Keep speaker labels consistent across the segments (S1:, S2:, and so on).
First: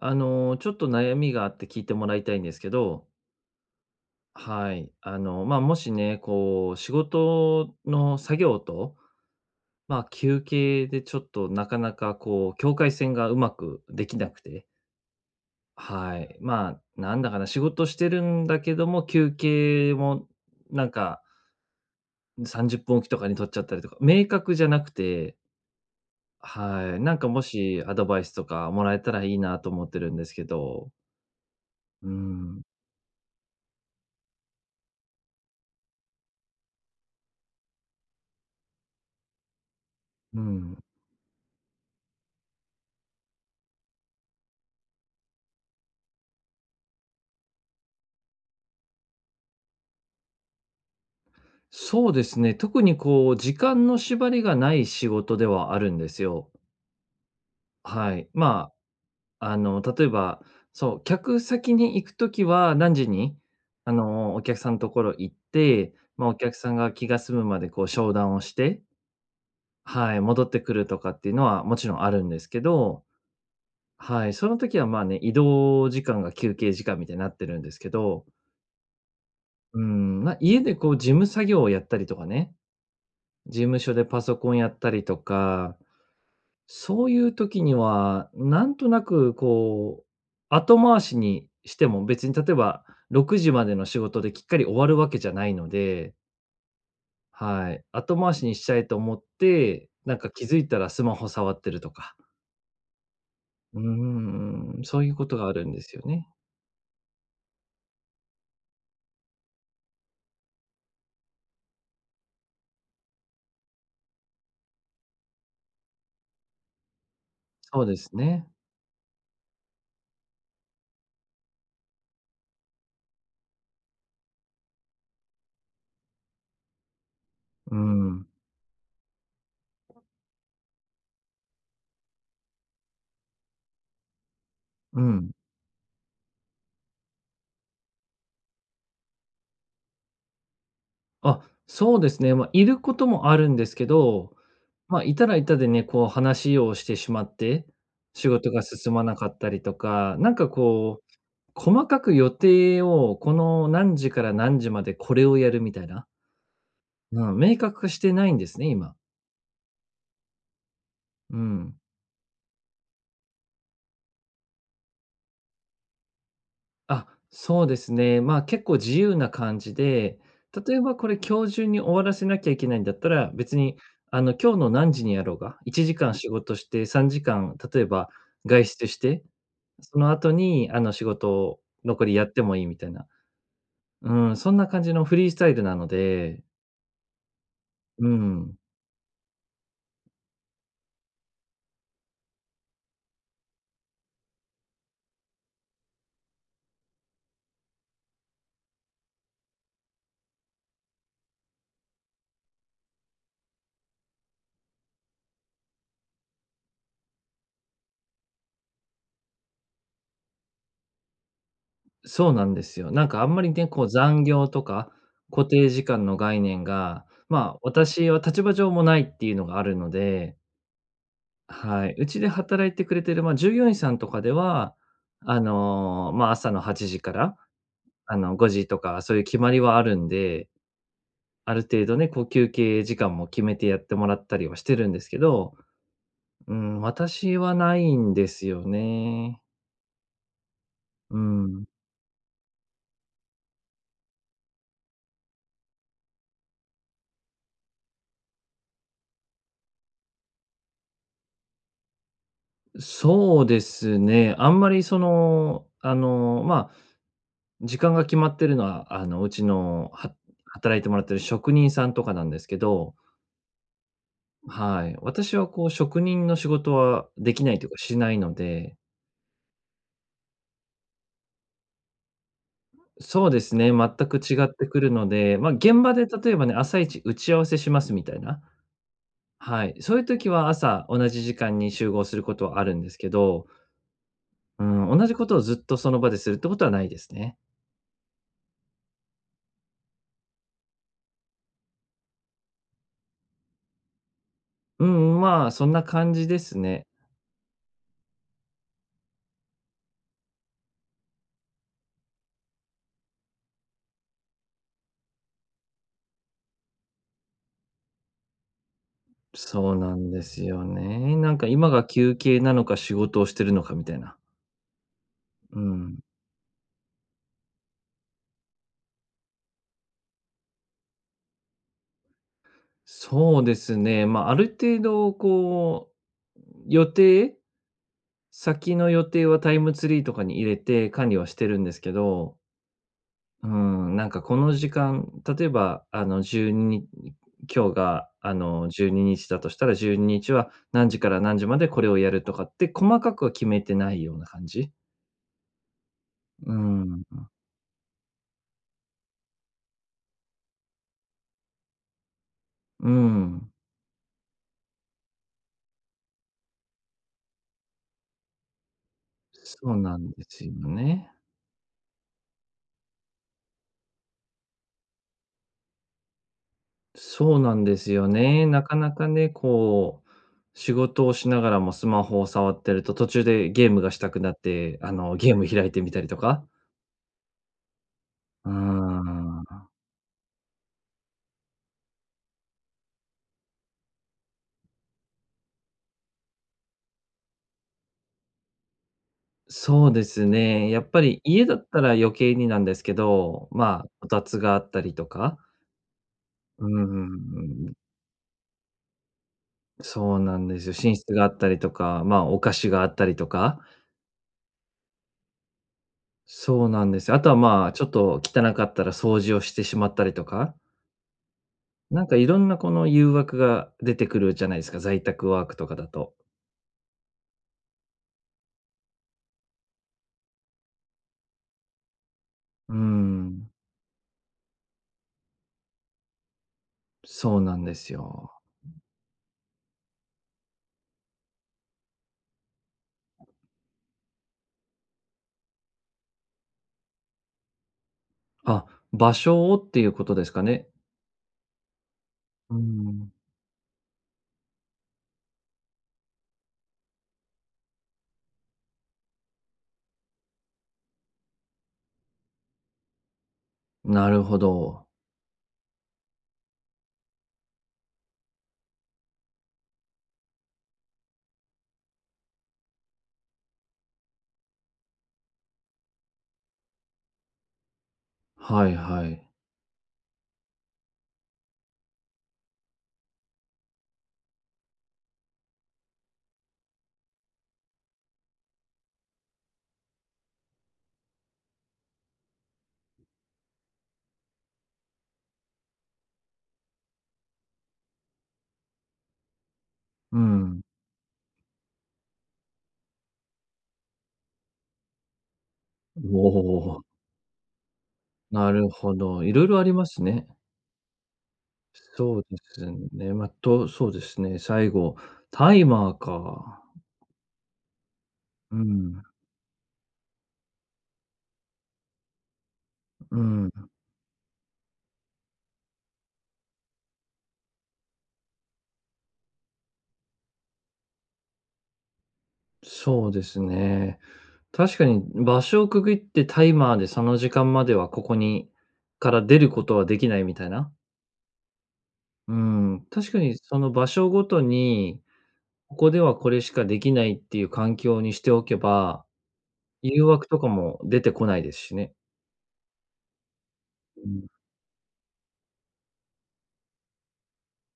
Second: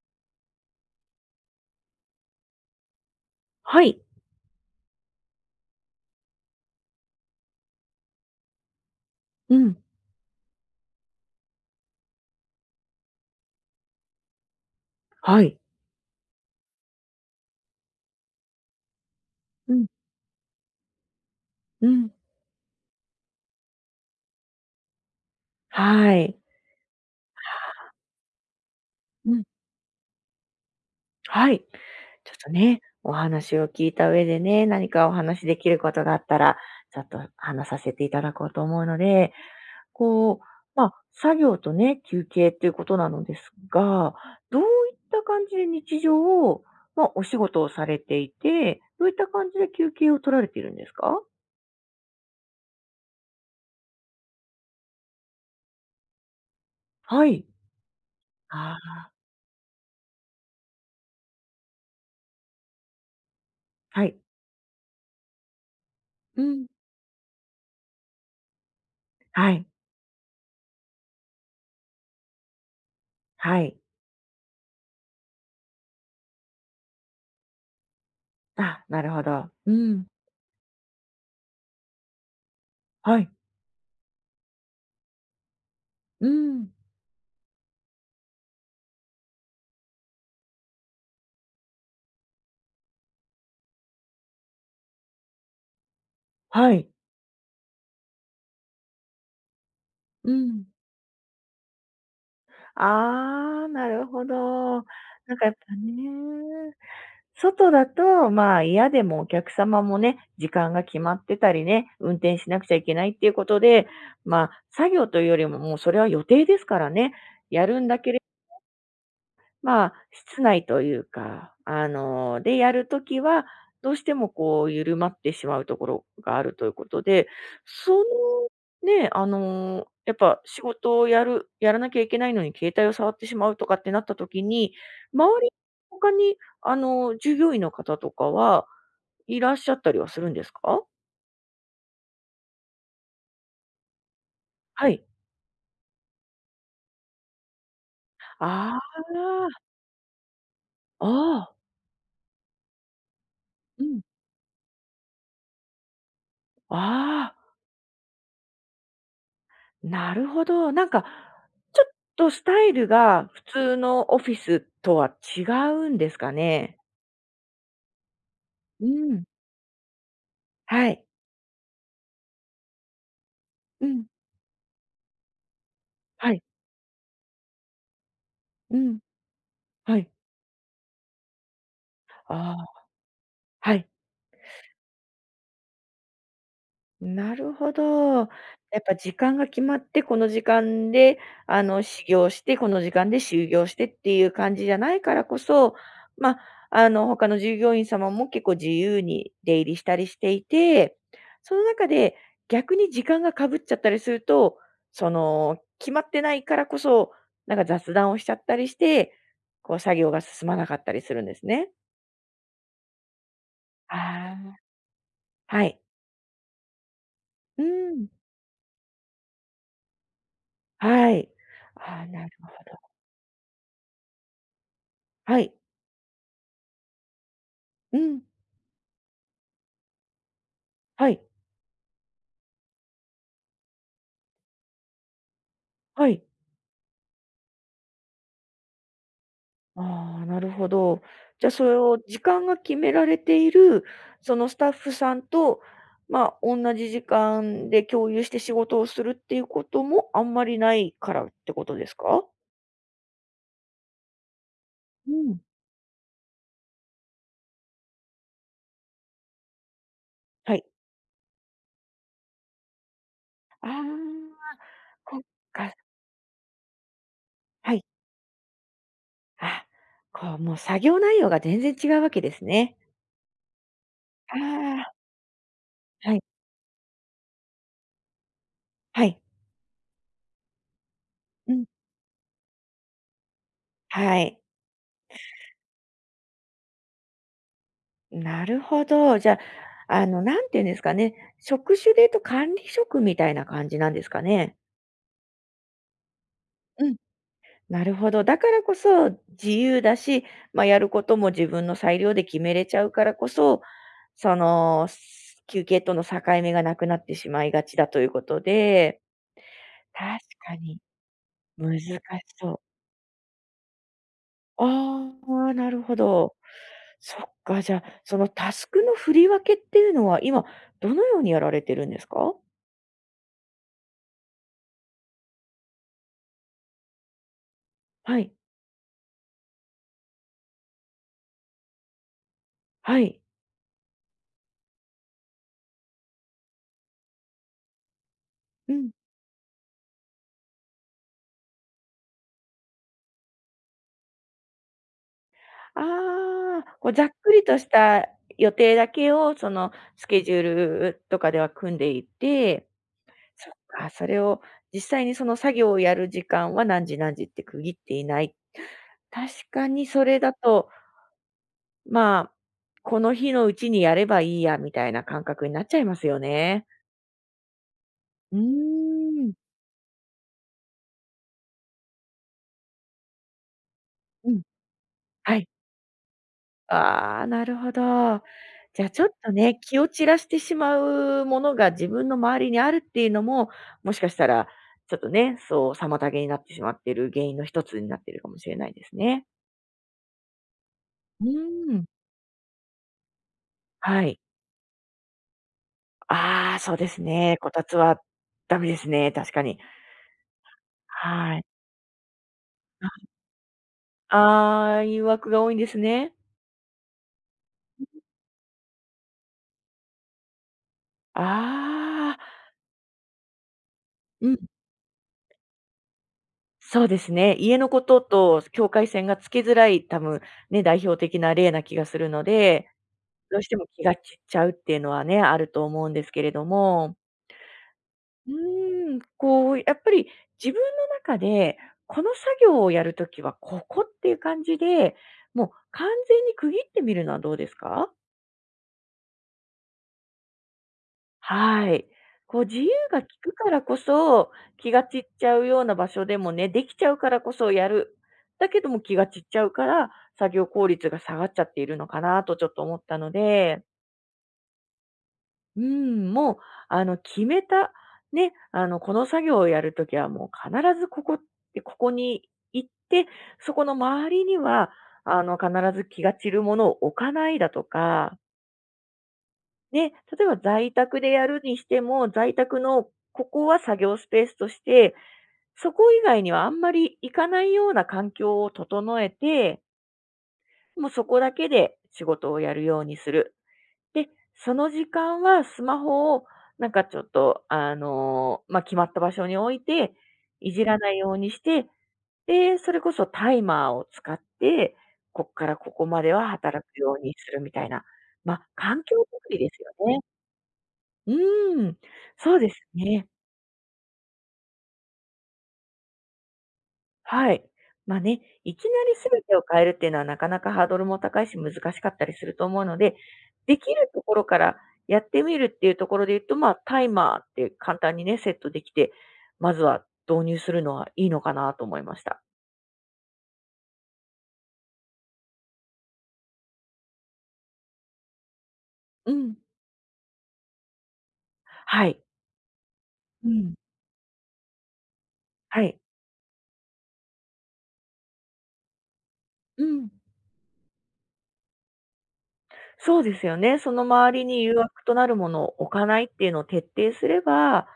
S1: ちょっと悩みがあって聞いてもらいたいんですけど、
S2: はい。
S1: はい。まあ、もしね、こう、仕事の作業と、
S2: うん、
S1: まあ、休憩でちょっとなかなかこう、境界線がうまくできなくて、
S2: はい。
S1: はい。まあ、なんだかな、仕事してるんだけども、休
S2: うん、
S1: 憩もなんか
S2: うん、
S1: 30分おきとかに取っちゃったりとか、明確じゃなくて、
S2: はい。
S1: はい。なんかもしアドバイスとかもらえたらい
S2: う
S1: い
S2: ん、
S1: なと思ってるんですけど、
S2: はい。
S1: う
S2: ちょっと
S1: ん、
S2: ね、お話を聞いた上でね、何かお話できることがあったら、ちょっと話させていただこうと思うので、こう、
S1: うん。
S2: 作業とね、休憩っていうことなのですが、どういった感じで日常を、まあ、お仕事をされていて、どういった感じで休憩を取られているんですか？
S1: そうですね。特にこう時間の縛りがない仕事ではあるんですよ。
S2: はい。
S1: はい。ま
S2: あ
S1: あ、例えば、そう、客先に行くときは何時に、
S2: あ、はい。
S1: お客さんのところ行って、まあ、お
S2: う
S1: 客
S2: ん、
S1: さんが気が済むまでこう商談をして、
S2: はい、
S1: はい、戻ってくるとかっていうのはもちろんあるんですけど、
S2: はい。
S1: はい、その時はまあね、移動時間が休憩時間みたいになってるんですけど、
S2: あ、なるほど。う
S1: う
S2: ん、
S1: ん、まあ、家でこう事務作業をやったりとかね、
S2: はい。
S1: 事務所でパソコンやったりとか、
S2: うん。
S1: そういう時には、なんとなくこう、後回しにしても、別に例えば6時までの仕事できっかり終わるわけじゃないので、
S2: はい。
S1: はい、後回しにしちゃえと思って、なん
S2: う
S1: か気づ
S2: ん。
S1: いたらスマホ触ってるとか。
S2: ああ、
S1: う
S2: なるほ
S1: ー
S2: ど。
S1: ん、そういうこ
S2: なん
S1: と
S2: か
S1: が
S2: や
S1: あ
S2: っ
S1: るん
S2: ぱ
S1: ですよね。
S2: ね、外だと、まあ、嫌でもお客様もね、時間が決まってたりね、運転しなくちゃいけないっていうことで、まあ、作業というよりも、もうそれは予定ですからね、やる
S1: そう
S2: ん
S1: で
S2: だけ
S1: す
S2: れ
S1: ね。
S2: まあ、室内というか、でやるときは、どうしてもこう緩まってしまうところがあるということで、
S1: う
S2: そ
S1: ん、
S2: のやっぱ仕事をやるやらなきゃいけないのに携帯を触ってしまうとかってなったときに、
S1: うん。
S2: 周り、他に従業員の方とかはいらっしゃったりはするんですか？
S1: あ、そうですね。まあ、いることもあるんですけど、
S2: は
S1: ま
S2: い。
S1: あ、いたらいたでね、こう話をしてしまって、仕事が進
S2: あ
S1: まなかったりとか、なんかこう、
S2: あ、ああ、
S1: 細かく予定をこの
S2: う
S1: 何
S2: ん。
S1: 時から何時までこれをやるみたいな、う
S2: あ
S1: ん、
S2: あ。
S1: 明確化してないんですね、今。
S2: なるほど。なんか、
S1: うん。
S2: ちょっとスタイルが普通のオフィスとは違うんですかね？
S1: あ、そうですね。まあ、結構
S2: う
S1: 自由
S2: ん。
S1: な感じで、例え
S2: は
S1: ば
S2: い。
S1: これ今日中に終わらせなきゃいけないんだったら、別に
S2: うん。
S1: 今日の何時にやろうが、1時間仕
S2: はい。
S1: 事して3時間例えば外
S2: う
S1: 出
S2: ん。
S1: して、
S2: は
S1: その
S2: い。
S1: 後に仕事を残りやっ
S2: あ
S1: てもい
S2: あ、
S1: いみたいな。
S2: はい。
S1: うん、そんな感じのフリースタイルなので、
S2: なるほ
S1: う
S2: ど。や
S1: ん、
S2: っぱ時間が決まって、この時間で、始業して、この時間で終業してっていう感じじゃないからこそ、まあ、他の従業員様も結構自由に出入りしたりしていて、その中で逆に時間がかぶっちゃったりすると、その、決まってないからこそ、なんか雑談をしちゃったりして、こう作業が進まなかったりするんですね。
S1: そうなんですよ。なんかあんまりね、こう残
S2: あ
S1: 業
S2: あ。
S1: とか固
S2: は
S1: 定
S2: い。
S1: 時間の概念が、まあ、
S2: うん、
S1: 私は立場上もないっていうのがあるので、
S2: はい。
S1: はい。
S2: ああ、
S1: うち
S2: な
S1: で
S2: るほ
S1: 働
S2: ど
S1: いてくれてる、まあ、従業員さんとかでは、
S2: はい。
S1: まあ、朝の8時から、
S2: うん。
S1: 5時とか、そういう決まりはあるんで、
S2: はい。
S1: ある程度ね、こう、休憩時間も決めてやってもらったりはしてるんですけど、
S2: はい。
S1: うん、私はないんですよね。
S2: ああ、なるほど。
S1: う
S2: じゃあ、そ
S1: ん。
S2: れを時間が決められている、そのスタッフさんと、まあ、同じ時間で共有して仕事をするっていうこともあんまりないからってことですか？
S1: そうですね。あんまり、そ
S2: うん。
S1: の、まあ、時間が決まってるのは、うちのは
S2: はい。
S1: 働いてもらってる職人さんとかなんですけど、
S2: ああ、
S1: はい。
S2: こっ
S1: 私はこう
S2: か。
S1: 職人の仕事はできないという
S2: は
S1: か
S2: い。
S1: しないので、
S2: あ、こう、もう作業内容が全然違うわけですね。
S1: そうですね、全く
S2: あ
S1: 違ってくる
S2: あ、
S1: ので、まあ、現場で
S2: はい。
S1: 例えばね、朝一打ち合わせしますみたいな、
S2: はい。
S1: はい、そういう時は朝同じ時
S2: う
S1: 間
S2: ん。
S1: に集合することはあるんですけど、
S2: はい。
S1: うん、同じことをずっとその場でするってことはないですね。
S2: なるほど。じゃあ、何て言うんですかね、職種で言うと管理職みたいな感じなんですかね？
S1: うん、まあ、そんな感じですね。
S2: うん。なるほど。だからこそ自由だし、まあ、やることも自分の裁量で決めれちゃうからこそ、その、す休憩との境目がなくなってしまいがちだということで、
S1: そうなんで
S2: 確
S1: す
S2: か
S1: よ
S2: に
S1: ね。なんか今
S2: 難
S1: が
S2: し
S1: 休憩
S2: そ
S1: な
S2: う。
S1: のか仕事をしてるのかみたいな。
S2: ああ、
S1: う
S2: なるほ
S1: ん。
S2: ど。そっか、じゃあ、そのタスクの振り分けっていうのは、今どのようにやられてるんですか？
S1: そうですね。まあ、ある程度こう、予定
S2: はい。
S1: 先の予定はタイムツリーとかに入れて管理はしてるんですけど、
S2: はい。
S1: うん、なんかこの時間、例えばあの12に今日が
S2: うん。
S1: 12日だとしたら12日は何時から何時までこれをやるとかって細かくは決めてないような感じ。う
S2: ああ、こうざ
S1: ん、
S2: っくりとした予定だけを、そのスケジュールとかでは組んでいて、
S1: う
S2: そ
S1: ん、
S2: っか、それを実際にその作業をやる時間は何時何時って区切っていない。確
S1: そ
S2: か
S1: う
S2: に
S1: な
S2: そ
S1: ん
S2: れ
S1: で
S2: だ
S1: すよ
S2: と、
S1: ね。
S2: まあ、この日のうちにやればいいやみたいな感覚になっちゃいますよね。
S1: そうなんですよ
S2: うー
S1: ね。なかなかね、
S2: ん。
S1: こう、仕事をしながらもスマホを触ってると、途中でゲームがしたく
S2: う
S1: なっ
S2: ん。
S1: て、ゲ
S2: は
S1: ー
S2: い。
S1: ム開いてみたりとか。
S2: ああ、なるほど。
S1: うー
S2: じゃあちょっとね、
S1: ん。
S2: 気を散らしてしまうものが自分の周りにあるっていうのも、もしかしたら、ちょっとね、そう妨げになってしまっている原因の一つになっているかもしれないですね。
S1: そうですね。やっぱり
S2: う
S1: 家だっ
S2: ー
S1: た
S2: ん。
S1: ら余計になんですけど、まあ、
S2: は
S1: こ
S2: い。
S1: たつがあったりとか、
S2: ああ、
S1: うー
S2: そうですね。こた
S1: ん、
S2: つはダメですね、確かに。
S1: そうなんですよ。寝室があ
S2: は
S1: っ
S2: い。
S1: たりとか、まあ、お菓子があ
S2: あ。
S1: ったりとか、
S2: ああ誘惑が多いんですね。
S1: そうなんですよ。あとは、まあ、ちょっと汚かったら掃除をしてしまったりとか。なん
S2: あ
S1: か
S2: あ。
S1: いろんなこの誘惑が出てく
S2: う
S1: る
S2: ん。
S1: じゃないですか、在宅ワークとかだと。
S2: そうですね。家のことと境界線がつけづらい、多分ね、代表的な例な気がするので、
S1: うー
S2: どうし
S1: ん、
S2: ても気が散っちゃうっていうのはね、あると思うんですけれども。
S1: そうなんです
S2: う
S1: よ。
S2: ーん、こう、やっぱり自分の中で、この作業をやるときはここっていう感じで、もう完全に区切ってみるのはどうですか？
S1: あ、場所をっていうことですかね。
S2: はい。こう
S1: うー
S2: 自由が利
S1: ん、
S2: くからこそ、気が散っちゃうような場所でもね、できちゃうからこそやる。だけども気が散っちゃうから、作業効率が下がっちゃっているのかなとちょっと思ったので、
S1: なるほど。
S2: うん、もう、あの、決めた、ね、あの、この作業をやるときはもう必ずここって、ここに行って、そこの周りには、必ず気が散るものを置かないだとか、
S1: はいはい。
S2: ね、例えば在宅でやるにしても、在宅のここは作業スペースとして、そこ以外にはあんまり行かないような環境を整えて、もうそこだけで仕事をやるようにする。で、その時間はスマホをなんかちょっと、まあ、決まった場所に置いて、
S1: う
S2: い
S1: ん。
S2: じらないようにして、で、それこそタイマーを使って、こっからここま
S1: お
S2: では働く
S1: お、
S2: ようにするみたいな、まあ、
S1: なる
S2: 環
S1: ほ
S2: 境づ
S1: ど。
S2: く
S1: い
S2: り
S1: ろい
S2: で
S1: ろ
S2: す
S1: あ
S2: よ
S1: りま
S2: ね。
S1: すね。
S2: うーん、
S1: そう
S2: そ
S1: で
S2: うです
S1: す
S2: ね。
S1: ね。そうですね、最後、タイマーか。
S2: はい。まあね、い
S1: う
S2: きなり
S1: ん、
S2: 全てを変えるっていうのはなかなかハードルも高いし難しかったりすると思うので、
S1: うん、
S2: できるところからやってみるっていうところで言うと、まあタイマーって簡単にね、セットできて、まずは導入するのはいいのかなと思いました。
S1: そうですね。確かに、場所をくぐってタイマーでその時間まではここにか
S2: う
S1: ら
S2: ん。
S1: 出ることはできないみたいな。
S2: はい。
S1: うん、確か
S2: う
S1: に
S2: ん。
S1: その場所ごとに、
S2: は
S1: こ
S2: い。
S1: こではこれしかできないっていう環境にしておけば、
S2: うん。
S1: 誘惑とかも出てこないですしね。
S2: そうですよね。その
S1: う
S2: 周り
S1: ん、
S2: に誘惑となるものを置かないっていうのを徹底すれば、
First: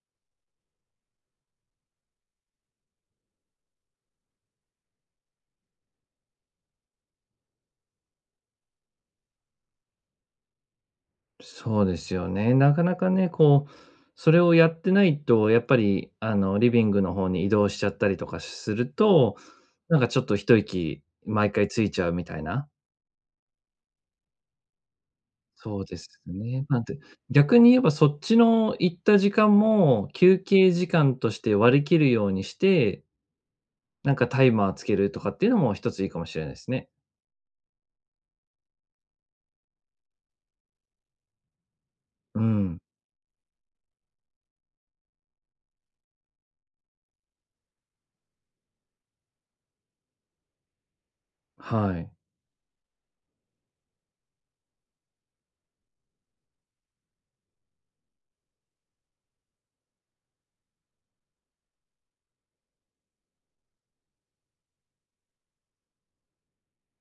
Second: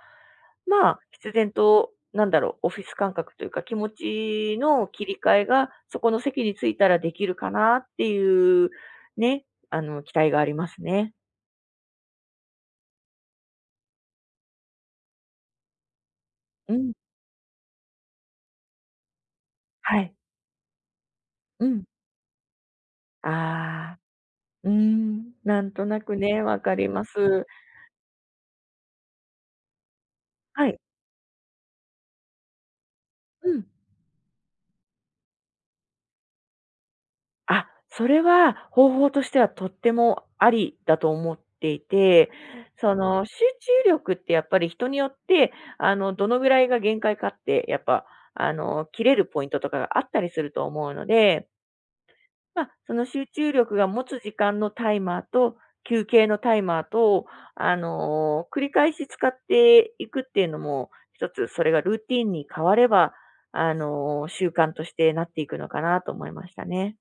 S2: まあ、必然と、なんだろう、オフィス感覚というか、気持ちの切り替えが、そこの席に着いたらできるかなっていう、ね、期待がありますね。
S1: そうですよね。なかなかね、こう、それをやってないと、やっぱり、リ
S2: う
S1: ビン
S2: ん。
S1: グの方に移動しちゃったりとかすると、
S2: は
S1: なんか
S2: い。
S1: ちょっと一息毎
S2: う
S1: 回つ
S2: ん。
S1: いちゃうみたいな。
S2: ああ。うーん。なん
S1: そう
S2: と
S1: で
S2: な
S1: す
S2: くね、わ
S1: ね。
S2: か
S1: なん
S2: り
S1: て、
S2: ます。
S1: 逆に言えばそっちの行った時間も、休
S2: は
S1: 憩
S2: い。
S1: 時間として割り切るようにして、
S2: うん。
S1: なんかタイマーつけるとかっていうのも一ついいかもしれないですね。
S2: あ、それは方法としてはとってもありだと思っていて、
S1: うん。
S2: その、集中力ってやっぱり人によって、どのぐらいが限界かって、やっぱ、切れるポイントとかがあったりすると思うので、
S1: はい。
S2: まあ、その集中力が持つ時間のタイマーと、休憩のタイマーと、繰り返し使っていくっていうのも、一つそれがルーティンに変われば、習慣としてなっていくのかなと思いましたね。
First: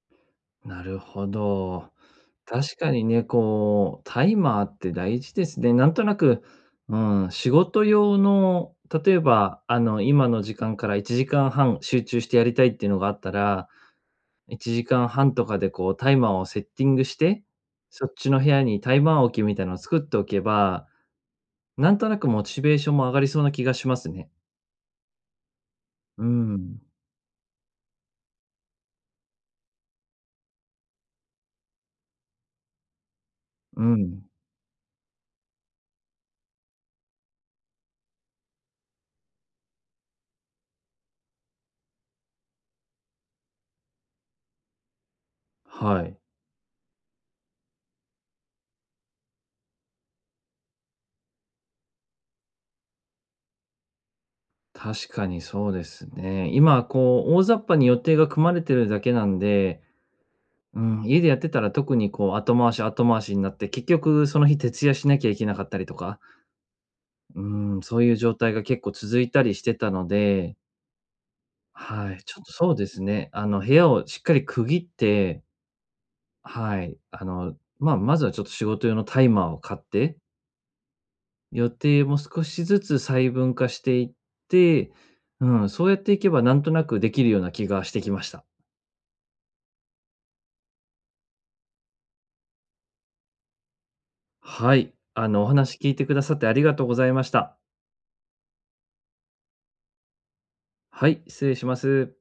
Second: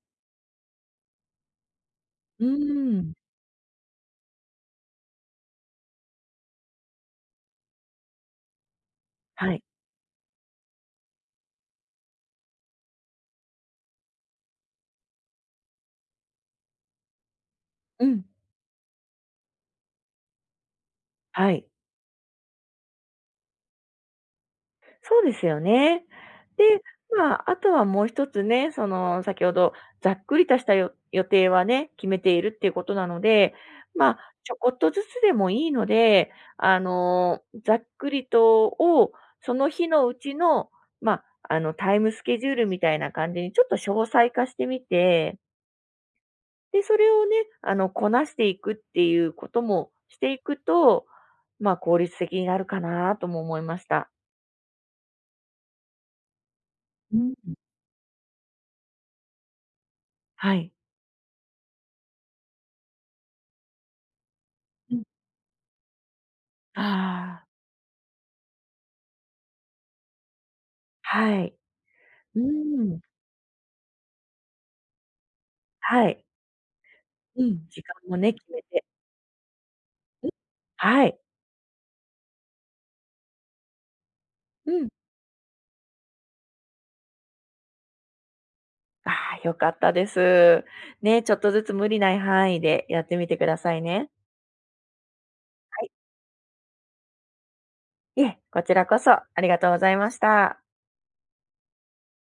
S1: なるほど。
S2: う
S1: 確かに
S2: ん。
S1: ね、こう、タイマーって大事ですね。なんとなく、うん、仕事用の、例え
S2: はい。
S1: ば、今の時間から1時間半集中してやりたいっていうのがあったら、1時間半とかでこうタイマーをセッティングして、
S2: う
S1: そっ
S2: ん。
S1: ちの部屋にタイマー置きみたいなのを作っておけば、
S2: はい。
S1: なんとなくモチベーションも上がりそうな気がしますね。
S2: そうですよね。
S1: う
S2: で、
S1: ん、
S2: まあ、あとはもう一つね、その、先ほどざっくりとしたよ予定はね、決めているっていうことなので、
S1: う
S2: ま
S1: ん、
S2: あ、ちょこっとずつでもいいので、ざっくりとを、その日のうちの、まあ、タイムスケジュールみたいな感じにちょっと詳細化してみて、
S1: はい。
S2: で、それをね、こなしていくっていうこともしていくと、まあ、効率的になるかなとも思いました。
S1: 確かにそうですね。今
S2: う
S1: こ
S2: ん、
S1: う大雑把に予定が組まれてるだけなんで、
S2: はい。
S1: うん、家でやってたら特にこう後回し後回しになって、結局その日徹夜
S2: うん。
S1: しなきゃいけなかったりとか、
S2: ああ、
S1: うん、そういう状態が結構続いたりしてたので、
S2: はい。
S1: はい、ち
S2: う
S1: ょっとそうで
S2: ーん。
S1: すね。部屋をしっかり区切って、
S2: はい。
S1: はい、
S2: うん。時間
S1: まあ、
S2: も
S1: まずは
S2: ね、
S1: ちょっ
S2: 決
S1: と
S2: め
S1: 仕
S2: て。
S1: 事用のタイマーを買って、
S2: うん。はい。
S1: 予定も少しずつ細分化していっ
S2: うん。
S1: て、うん、そうやっていけばなんとなくできるような気がしてきました。
S2: ああ、良かったです。ね、ちょっとずつ無理ない範囲でやってみてくださいね。
S1: はい、お話
S2: は
S1: 聞
S2: い。
S1: いてくださってありがとうございました。
S2: いえ、こちらこそありがとうございました。
S1: はい、失礼します。